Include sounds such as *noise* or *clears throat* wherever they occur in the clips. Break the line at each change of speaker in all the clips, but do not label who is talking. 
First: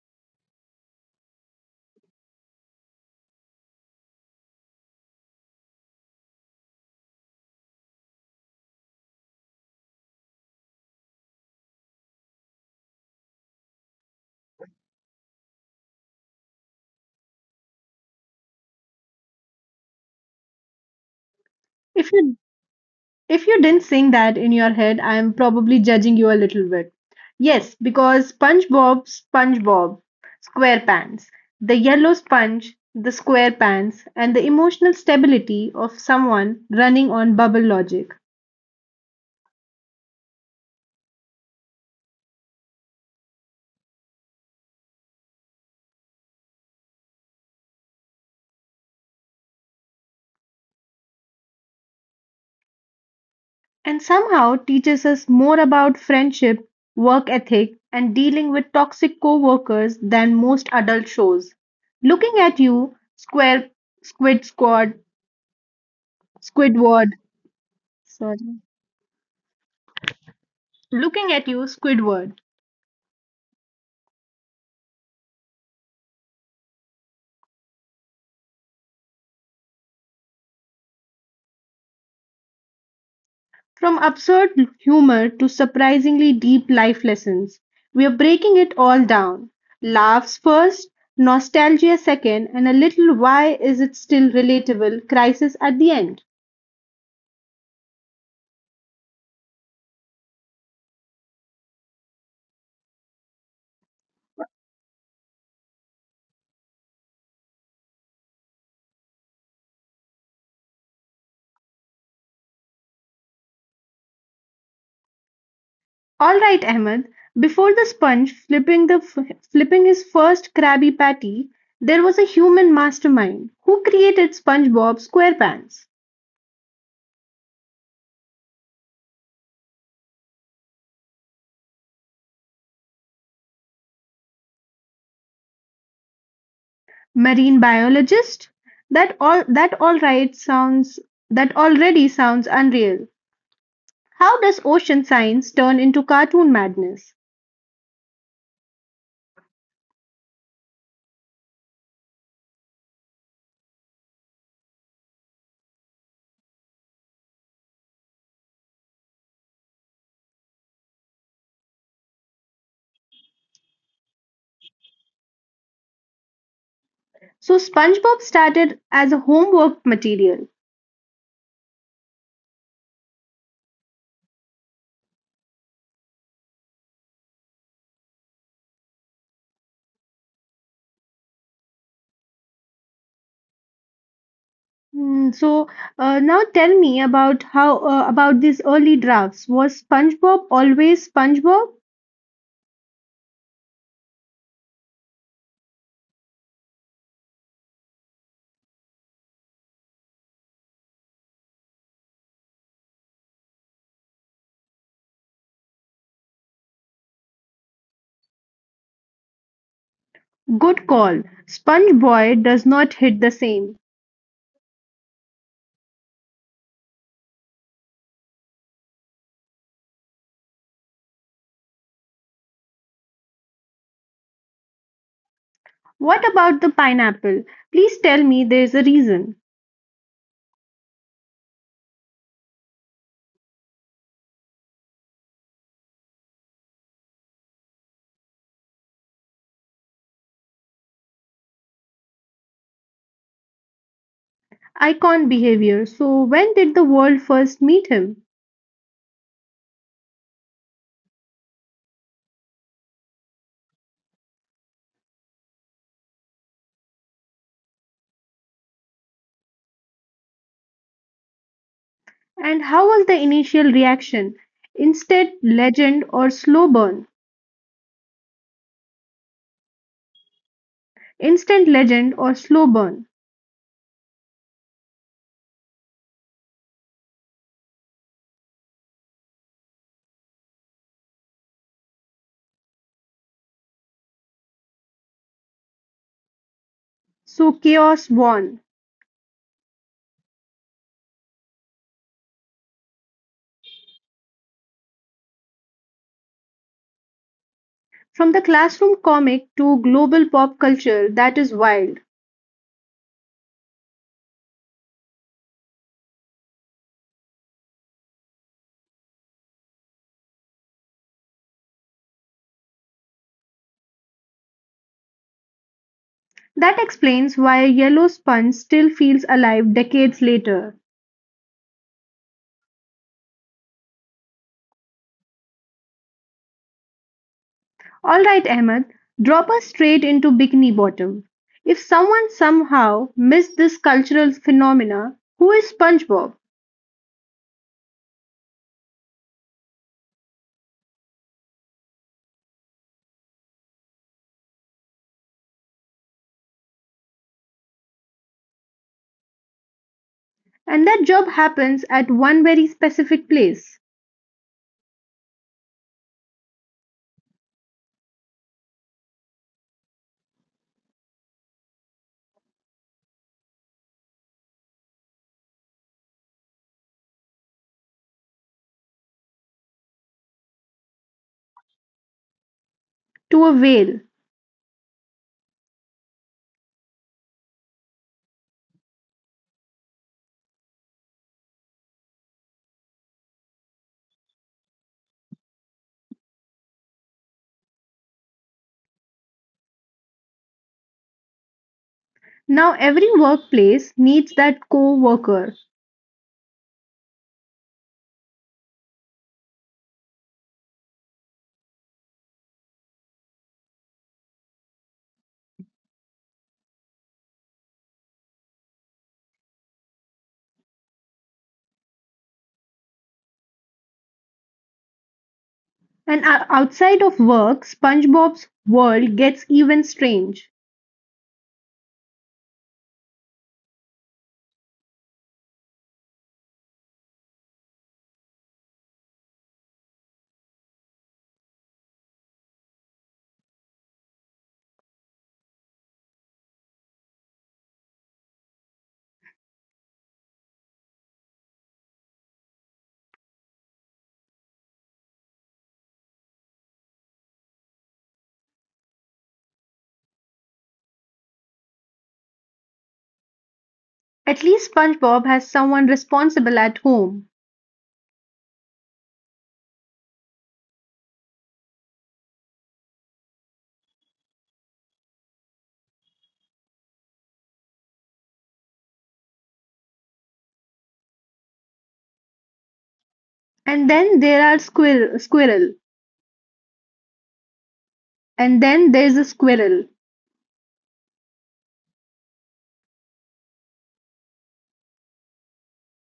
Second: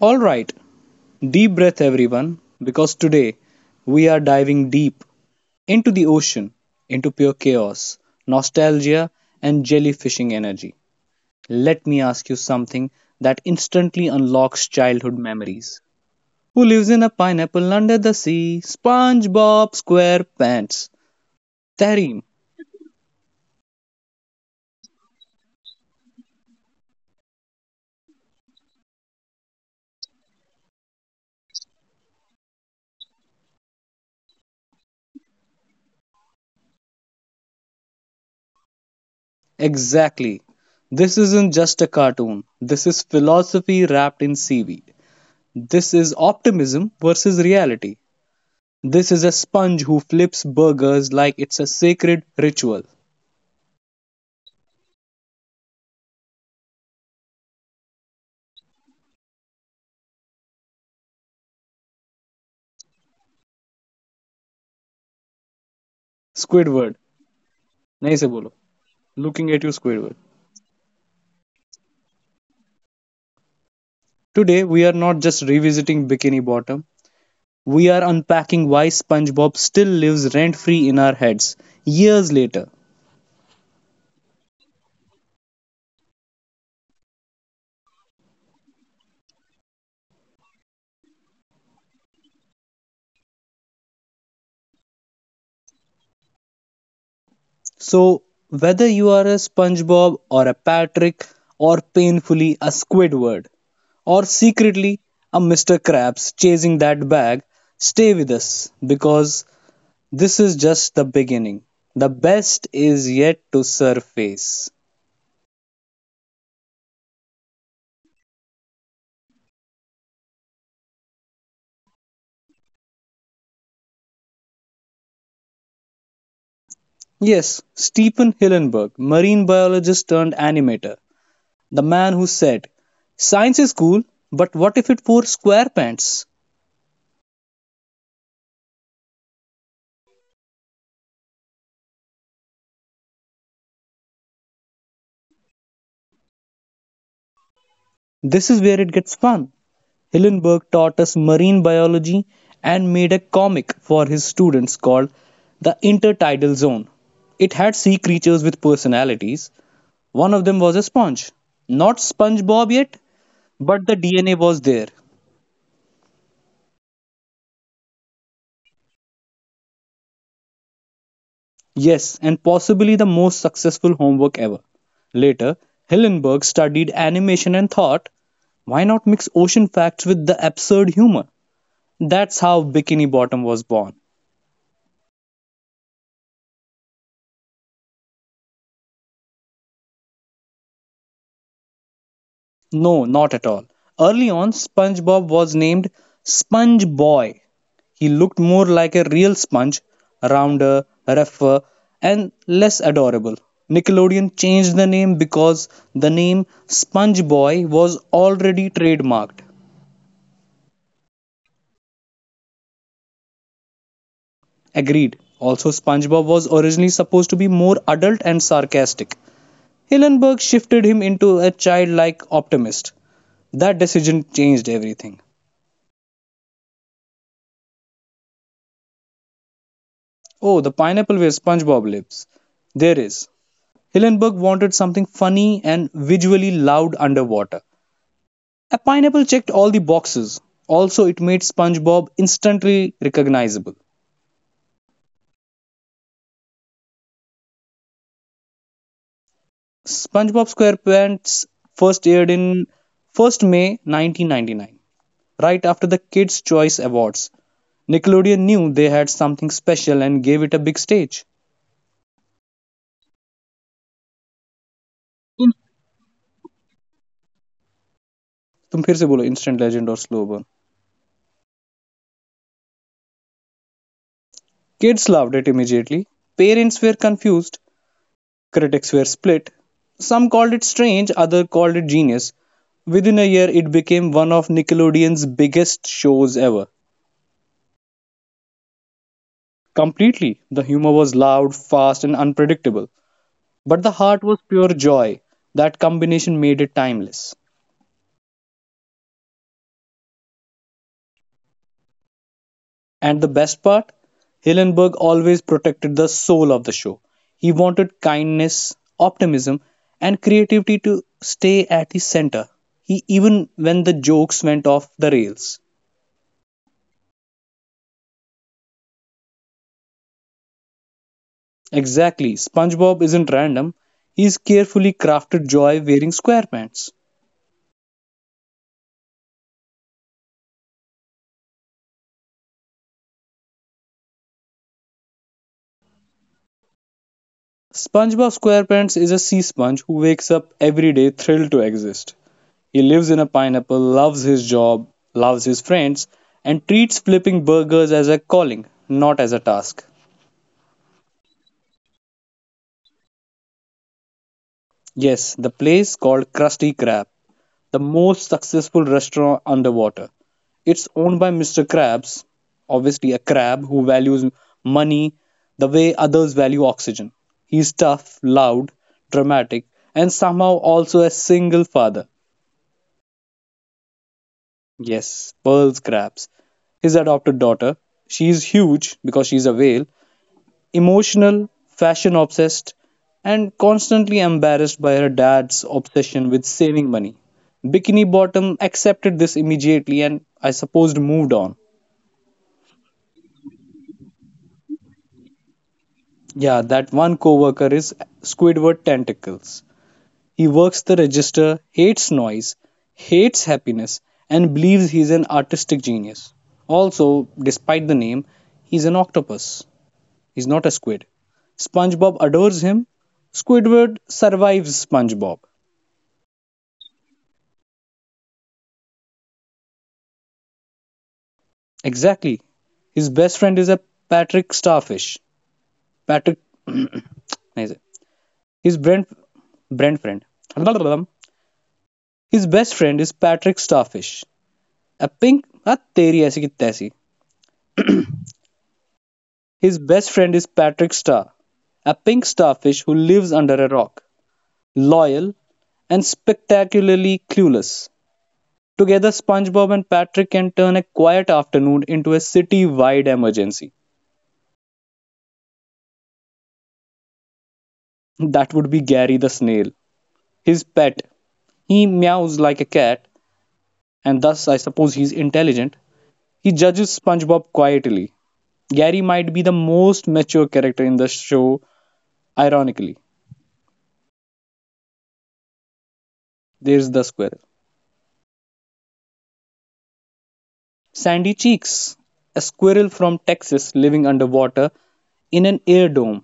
All right, deep breath, everyone, because today we are diving deep into the ocean, into pure chaos, nostalgia, and jellyfishing energy. Let me ask you something that instantly unlocks childhood memories. Who lives in a pineapple under the sea? SpongeBob SquarePants.
If
Tareem,
you if you didn't sing that in your head, I am probably judging you a little bit. Yes, because SpongeBob SquarePants, the yellow sponge, the square pants, and the emotional stability of someone running on bubble logic,
exactly. This isn't just a cartoon. This is philosophy wrapped in seaweed. This is optimism versus reality. This is a sponge who flips burgers like it's a sacred ritual.
and somehow teaches us more about friendship, work ethic, and dealing with toxic co-workers than most adult shows. Looking at you, Square Squid Squad,
Squidward,
Squidward.
nahi se
Sorry.
bolo. Looking at you, Squidward.
Looking at you, Squidward.
Today, we are not just revisiting Bikini Bottom, we are unpacking why SpongeBob still lives rent free in our heads years later.
From absurd humor to surprisingly deep life lessons, we're breaking it all down. Laughs first, nostalgia second, and a little why is it still relatable crisis at the end.
So, whether you are a SpongeBob or a Patrick or painfully a Squidward or secretly a Mr. Krabs chasing that bag, stay with us because this is just the beginning. The best is yet to surface.
All right, Ahmed. Before the sponge flipping the flipping his first Krabby Patty, there was a human mastermind who created SpongeBob SquarePants.
Yes, Stephen Hillenburg, marine biologist turned animator, the man who said, "Science is cool, but what if it wore square pants?"
Marine biologist? That all that that all right sounds That already sounds unreal. How does ocean science turn into cartoon madness?
This is where it gets fun. Hillenburg taught us marine biology and made a comic for his students called The Intertidal Zone. It had sea creatures with personalities. One of them was a sponge. Not SpongeBob yet, but the DNA was there.
So SpongeBob started as a homework material.
Yes, and possibly the most successful homework ever. Later, Hillenburg studied animation and thought, why not mix ocean facts with the absurd humor? That's how Bikini Bottom was born.
So now tell me about how about these early drafts. Was SpongeBob always SpongeBob?
No, not at all. Early on, SpongeBob was named Sponge Boy. He looked more like a real sponge, rounder, rougher, and less adorable. Nickelodeon changed the name because the name Sponge Boy was already trademarked.
Good call. SpongeBoy does not hit the same.
Agreed. Also, SpongeBob was originally supposed to be more adult and sarcastic. Hillenburg shifted him into a childlike optimist. That decision changed everything.
What about the pineapple? Please tell me there is a reason.
Oh, the pineapple where SpongeBob lives. There is. Hillenburg wanted something funny and visually loud underwater. A pineapple checked all the boxes. Also, it made SpongeBob instantly recognizable.
Icon behavior. So, when did the world first meet him?
SpongeBob SquarePants first aired in May 1 1999, right after the Kids' Choice Awards. Nickelodeon knew they had something special and gave it a big stage.
And how was the initial reaction? Instant legend or slow burn?
तुम फिर से बोलो instant legend or slow burn.
Instant legend or slow burn?
Kids loved it immediately. Parents were confused. Critics were split. Some called it strange, others called it genius. Within a year, it became one of Nickelodeon's biggest shows ever.
So, chaos won.
Completely, the humor was loud, fast, and unpredictable. But the heart was pure joy. That combination made it timeless.
From the classroom comic to global pop culture, that is wild.
And the best part? Hillenburg always protected the soul of the show. He wanted kindness, optimism, and creativity to stay at the center. He even when the jokes went off the rails.
That explains why Yellow Sponge still feels alive decades later.
Exactly, SpongeBob isn't random. He's carefully crafted joy wearing squarepants.
Alright, Ahmed, drop us straight into Bikini Bottom. If someone somehow missed this cultural phenomena, who is SpongeBob?
SpongeBob SquarePants is a sea sponge who wakes up every day thrilled to exist. He lives in a pineapple, loves his job, loves his friends, and treats flipping burgers as a calling, not as a task.
And that job happens at one very specific place.
Yes, the place called Krusty Krab, the most successful restaurant underwater. It's owned by Mr. Krabs, obviously a crab who values money the way others value oxygen. He's tough, loud, dramatic, and somehow also a single father.
To a whale.
Yes, Pearl Krabs. His adopted daughter. She is huge because she's a whale. Emotional, fashion obsessed, and constantly embarrassed by her dad's obsession with saving money. Bikini Bottom accepted this immediately and I supposed moved on.
Now every workplace needs that co-worker.
Yeah, that one coworker is Squidward Tentacles. He works the register, hates noise, hates happiness, and believes he's an artistic genius. Also, despite the name, he's an octopus. He's not a squid. SpongeBob adores him. Squidward survives SpongeBob.
And outside of work, SpongeBob's world gets even strange.
Exactly. His best friend is a Patrick Starfish. Patrick. *clears throat* His Brent. Brent friend. His best friend is Patrick Starfish. A pink. A teri aisi ki taisi. His best friend is Patrick Star. A pink starfish who lives under a rock. Loyal and spectacularly clueless. Together, SpongeBob and Patrick can turn a quiet afternoon into a city wide emergency.
At least SpongeBob has someone responsible at home.
That would be Gary the snail, his pet. He meows like a cat, and thus I suppose he's intelligent. He judges SpongeBob quietly. Gary might be the most mature character in the show, ironically.
And then there are squirrel, squirrel.
There's the squirrel.
And then there's a squirrel.
Sandy Cheeks, a squirrel from Texas living underwater in an air dome.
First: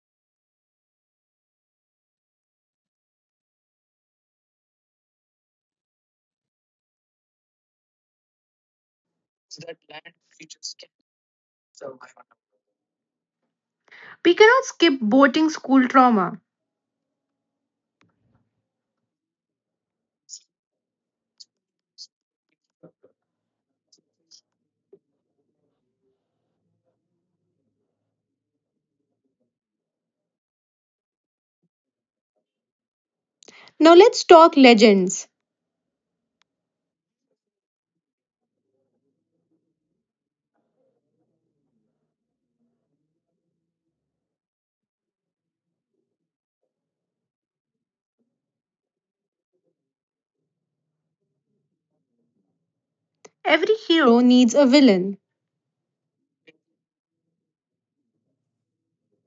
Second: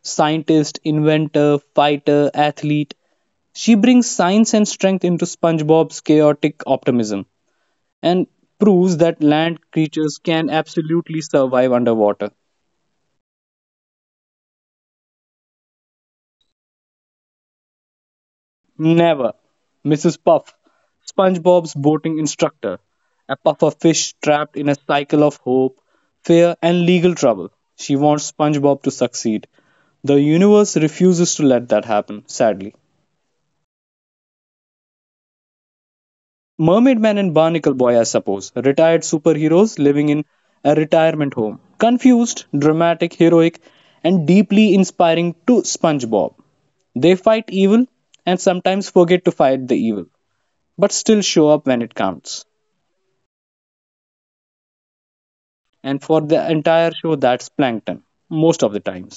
Scientist, inventor, fighter, athlete. She brings science and strength into SpongeBob's chaotic optimism and proves that land creatures can absolutely survive underwater.
We cannot skip boating school trauma.
Never. Mrs. Puff, SpongeBob's boating instructor, a puffer fish trapped in a cycle of hope, fear, and legal trouble. She wants SpongeBob to succeed. The universe refuses to let that happen, sadly.
Now let's talk legends.
Mermaid Man and Barnacle Boy, I suppose, retired superheroes living in a retirement home. Confused, dramatic, heroic, and deeply inspiring to SpongeBob. They fight evil and sometimes forget to fight the evil, but still show up when it counts.
Every hero needs
And for the entire show that's Plankton most of the times.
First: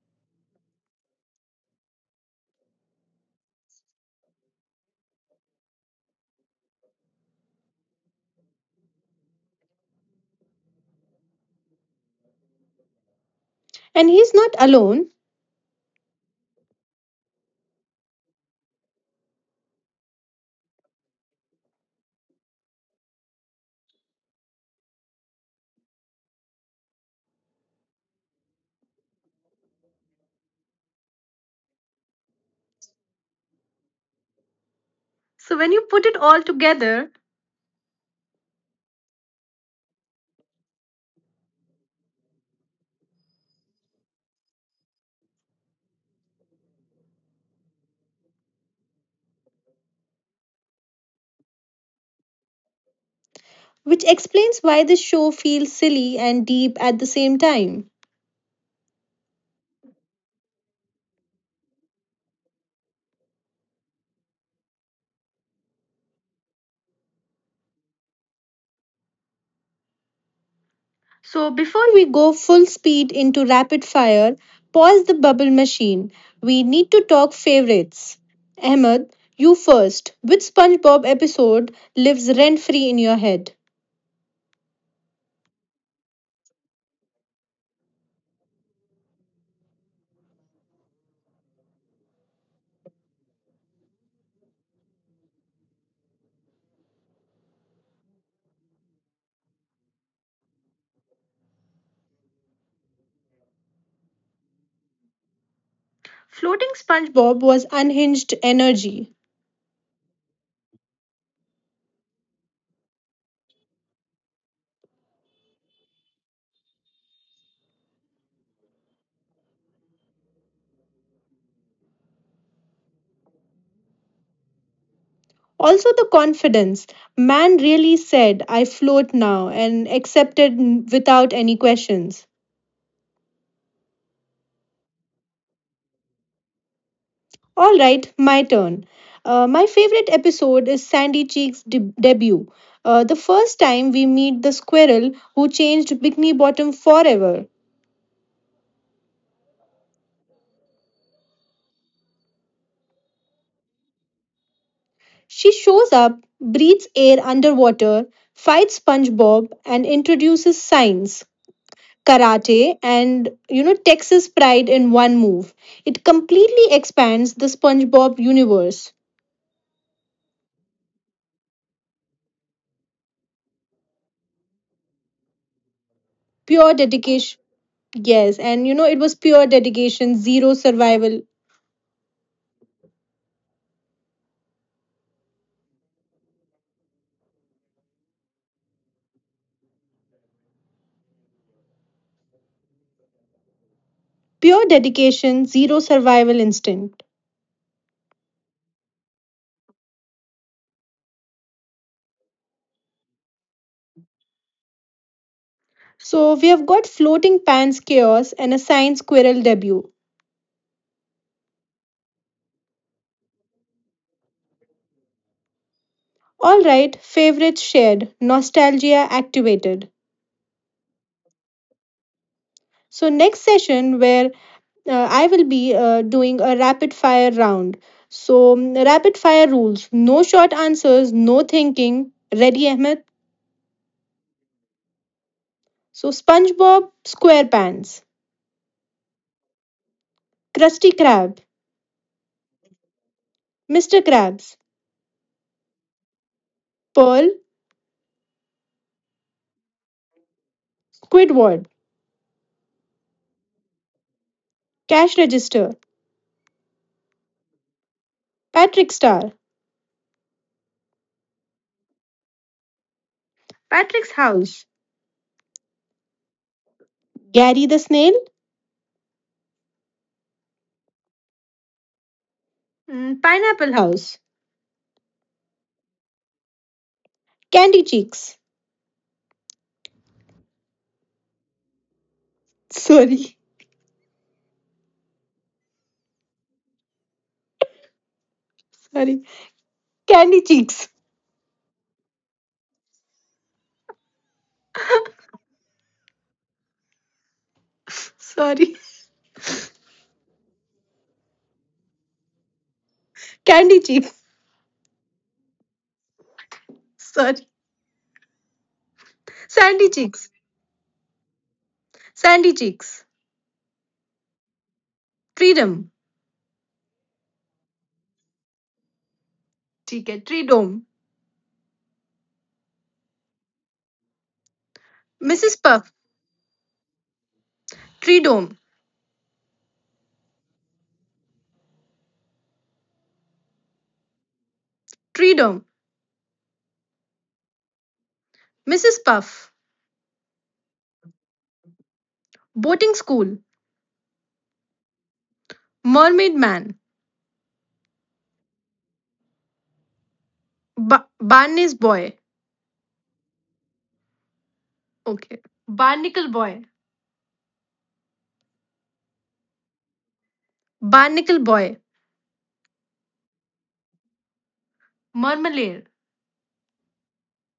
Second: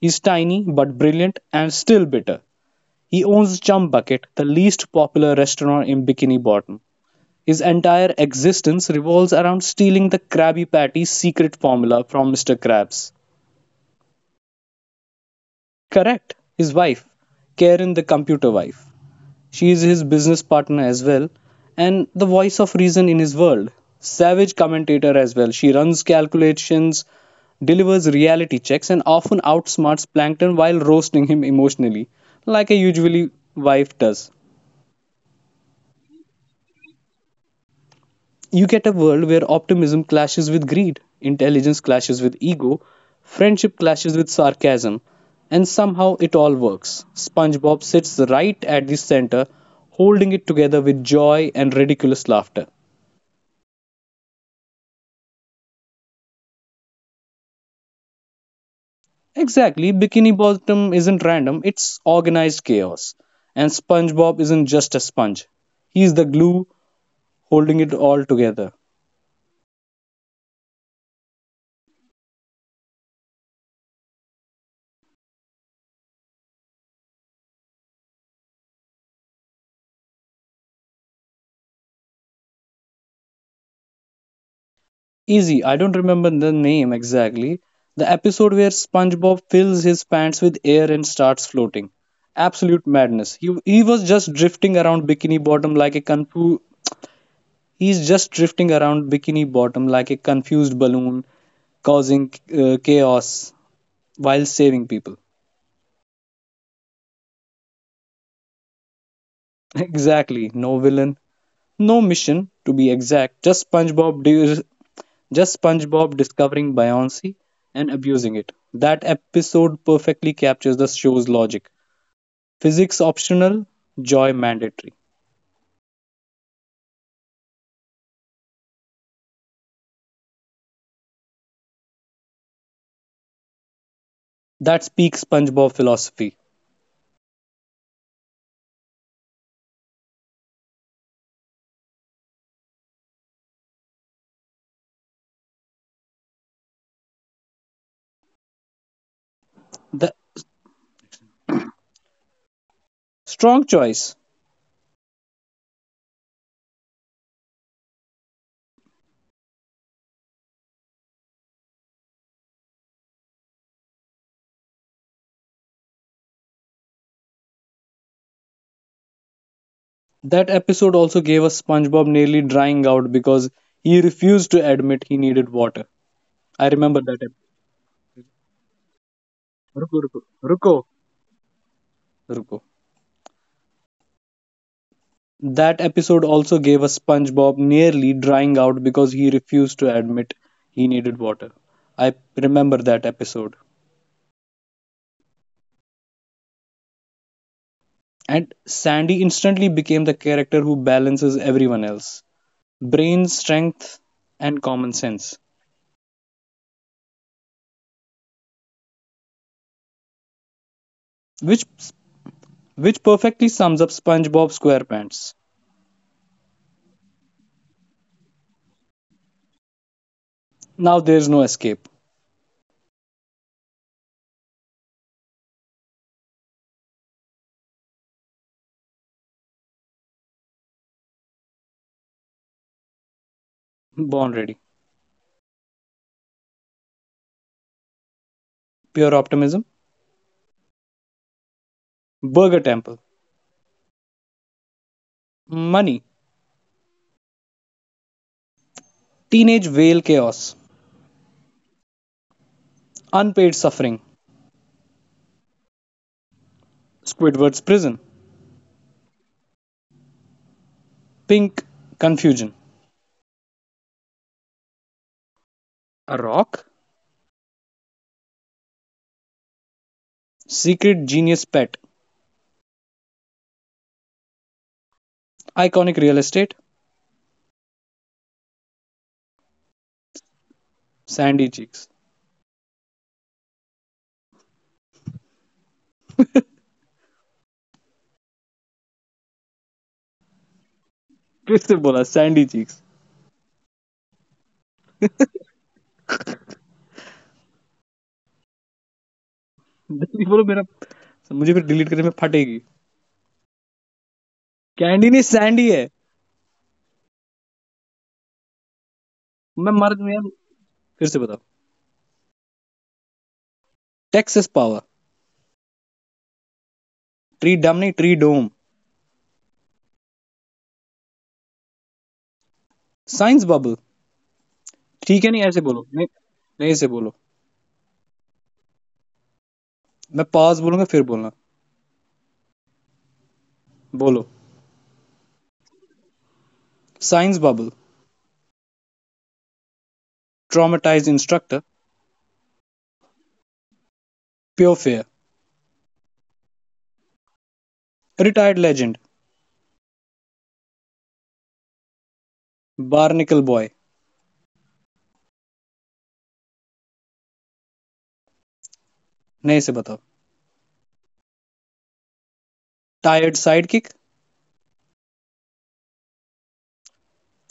He's tiny but brilliant and still bitter. He owns Chum Bucket, the least popular restaurant in Bikini Bottom. His entire existence revolves around stealing the Krabby Patty's secret formula from Mr. Krabs.
an
Correct, his wife Karen, the computer wife. She is his business partner as well and the voice of reason in his world. Savage commentator as well. She runs calculations, delivers reality checks, and often outsmarts Plankton while roasting him emotionally, like a usually wife does. You get a world where optimism clashes with greed, intelligence clashes with ego, friendship clashes with sarcasm, and somehow it all works. SpongeBob sits right at the center, holding it together with joy and ridiculous laughter.
which explains why the show feels silly and deep at the same time.
Exactly, Bikini Bottom isn't random, it's organized chaos. And SpongeBob isn't just a sponge, he's the glue holding it all together.
So, before we go full speed into rapid fire, pause the bubble machine. We need to talk favorites. Ahmed, you first. Which SpongeBob episode lives rent free in your head?
Easy, I don't remember the name exactly. The episode where SpongeBob fills his pants with air and starts floating. Absolute madness. He was just drifting around Bikini Bottom like a he's just drifting around Bikini Bottom like a confused balloon causing chaos while saving people.
Floating SpongeBob was unhinged energy.
*laughs* Exactly. No villain, no mission, to be exact. Just SpongeBob discovering Beyonce and abusing it. That episode perfectly captures the show's logic. Physics optional, joy mandatory.
Also, the confidence. Man really said, I float now, and accepted without any questions.
That speaks SpongeBob philosophy.
All right, my turn. My favorite episode is Sandy debut. The first time we meet the squirrel who changed Bikini Bottom forever.
The strong choice.
She shows up, breathes air underwater, fights SpongeBob, and introduces science, karate, and you know Texas pride in one move. It completely expands the SpongeBob universe.
That episode also gave us SpongeBob nearly drying out because he refused to admit he needed water. I
Pure
remember that episode.
dedication. Yes, and it was
Ruko, Ruko, Ruko, Ruko. That episode also gave us SpongeBob nearly drying out because he refused to admit he needed water. I remember that episode.
pure dedication, zero survival instinct.
And Sandy instantly became the character who balances everyone else brain, strength, and common sense,
So we have got floating pans chaos and a science squirrel debut.
which, which perfectly sums up SpongeBob SquarePants.
Alright, favorites shared, nostalgia activated.
Now there's no escape.
So next session where I will be doing a rapid fire round. So rapid fire rules, no short answers, no thinking. Ready, Ahmed?
Born ready.
So SpongeBob SquarePants,
Pure optimism.
Krusty Krab,
Burger Temple.
Mr. Krabs,
Money.
Pearl,
Teenage whale chaos.
Squidward,
Unpaid suffering.
Cash Register,
Squidward's prison.
Patrick Star,
Pink confusion.
Patrick's house.
A rock?
Gary the snail.
Secret genius pet.
Pineapple house.
Iconic real estate.
Candy cheeks.
Sandy cheeks
Sorry, sorry. Candy cheeks.
फिर से बोला Sandy cheeks
Sorry.
जल्दी बोलो मेरा मुझे फिर delete करने में फटेगी
Candy cheeks.
कैंडी नहीं सैंडी है
Sorry.
मैं
Sandy
मर दूं
cheeks.
यार फिर से बताओ
Sandy cheeks.
Texas power
Freedom.
Treedom नहीं ट्री डोम
ठीक है Freedom.
साइंस बबल ठीक है नहीं
Mrs.
ऐसे
Puff.
बोलो नहीं नहीं ऐसे बोलो
Freedom.
मैं पास बोलूंगा फिर बोलना बोलो
Freedom.
Science bubble
Mrs. Puff.
Traumatize instructor
Boating school.
Pure fair
Mermaid man.
Retired legend
Barney's boy.
Barnacle boy
Okay. Barnacle boy.
नहीं ऐसे बताओ
Barnacle boy.
Tired sidekick
Marmalade.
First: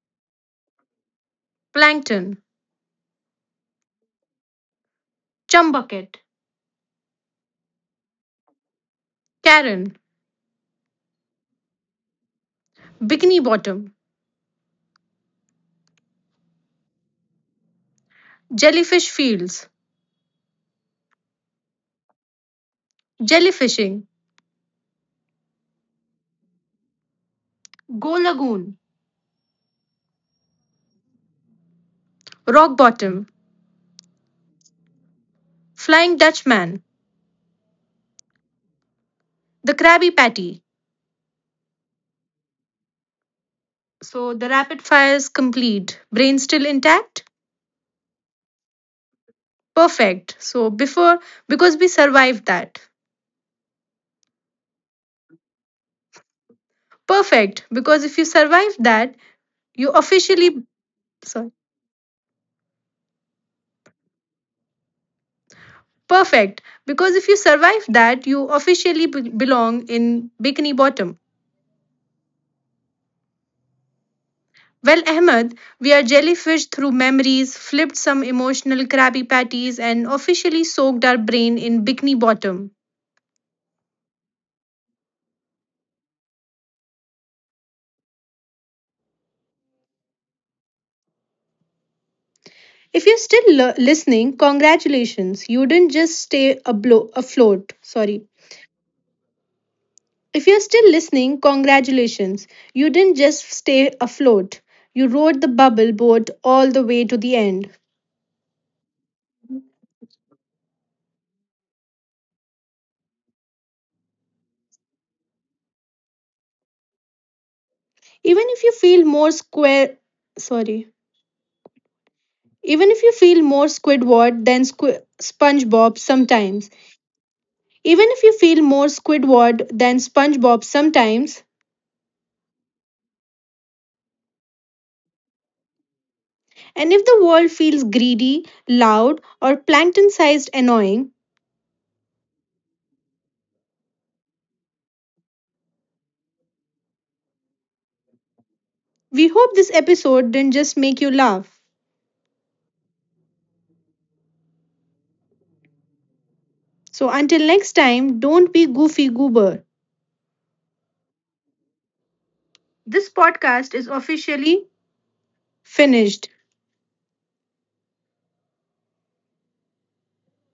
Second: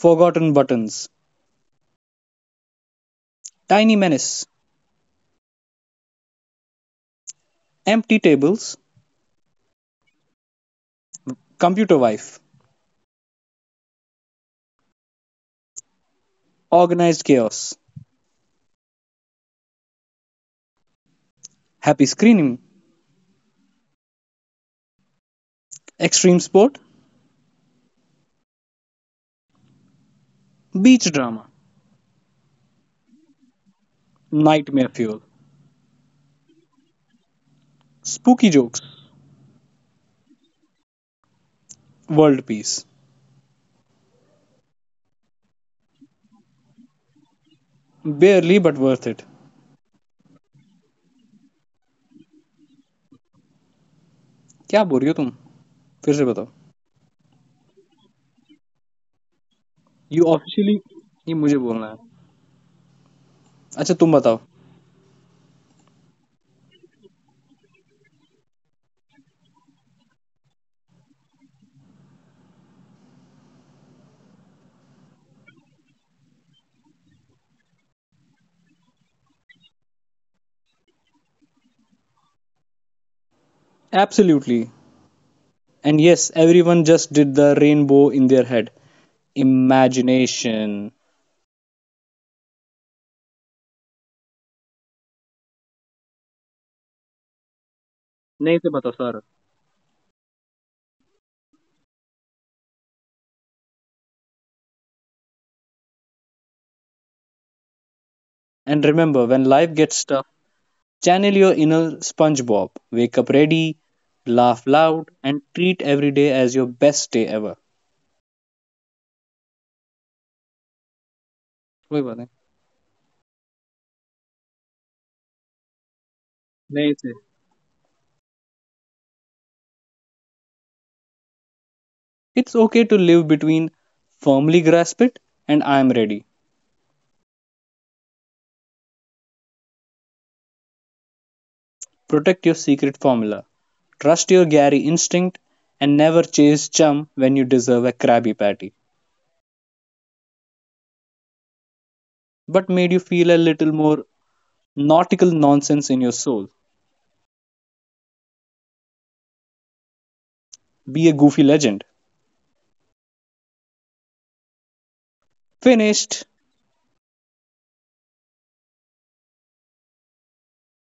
Forgotten buttons
Plankton.
Tiny Menace,
Chum bucket.
Empty Tables,
Karen.
Computer Wife,
Bikini Bottom,
Organized Chaos,
Jellyfish Fields,
Happy Screening,
Jellyfishing,
Extreme Sport,
Go Lagoon,
Beach Drama,
Rock Bottom,
Nightmare Fuel,
Flying Dutchman,
Spooky Jokes,
the Krabby Patty.
World Peace,
So the rapid fire is complete. Brain still intact?
barely but worth it.
Perfect. So before, because we survived that.
क्या बोल रही हो तुम फिर से बताओ
Perfect. Because if you survive that, you
You
officially,
officially? ये
sorry.
मुझे बोलना है अच्छा तुम बताओ
Perfect. Because if you survive that, you belong in Bikini Bottom. Well, Ahmed, we are jellyfished through memories, flipped some emotional Krabby Patties, and officially soaked our brain in Bikini Bottom.
Absolutely. And yes, everyone just did the rainbow in their head. Imagination.
If you're still listening, congratulations. You didn't just stay afloat. Sorry.
नहीं से बताओ sir
If you're still listening, congratulations. You didn't just stay afloat. You rode the bubble boat all the way to the end.
And remember, when life gets tough. Channel your inner SpongeBob. Wake up ready, laugh loud, and treat every day as your best day ever.
Even if you feel more square, sorry.
वही बात है।
Even if you feel more SpongeBob sometimes,
नहीं थे
Even if you feel more Squidward than SpongeBob sometimes,
It's okay to live between firmly grasp it and I am ready.
and if the world feels greedy, loud, or plankton sized annoying,
Protect your secret formula. Trust your Gary instinct and never chase chum when you deserve a Krabby Patty.
we hope this episode didn't just make you laugh.
But made you feel a little more nautical nonsense in your soul.
So until next time, don't be goofy goober.
Be a goofy legend.
This podcast is officially
Finished.
finished.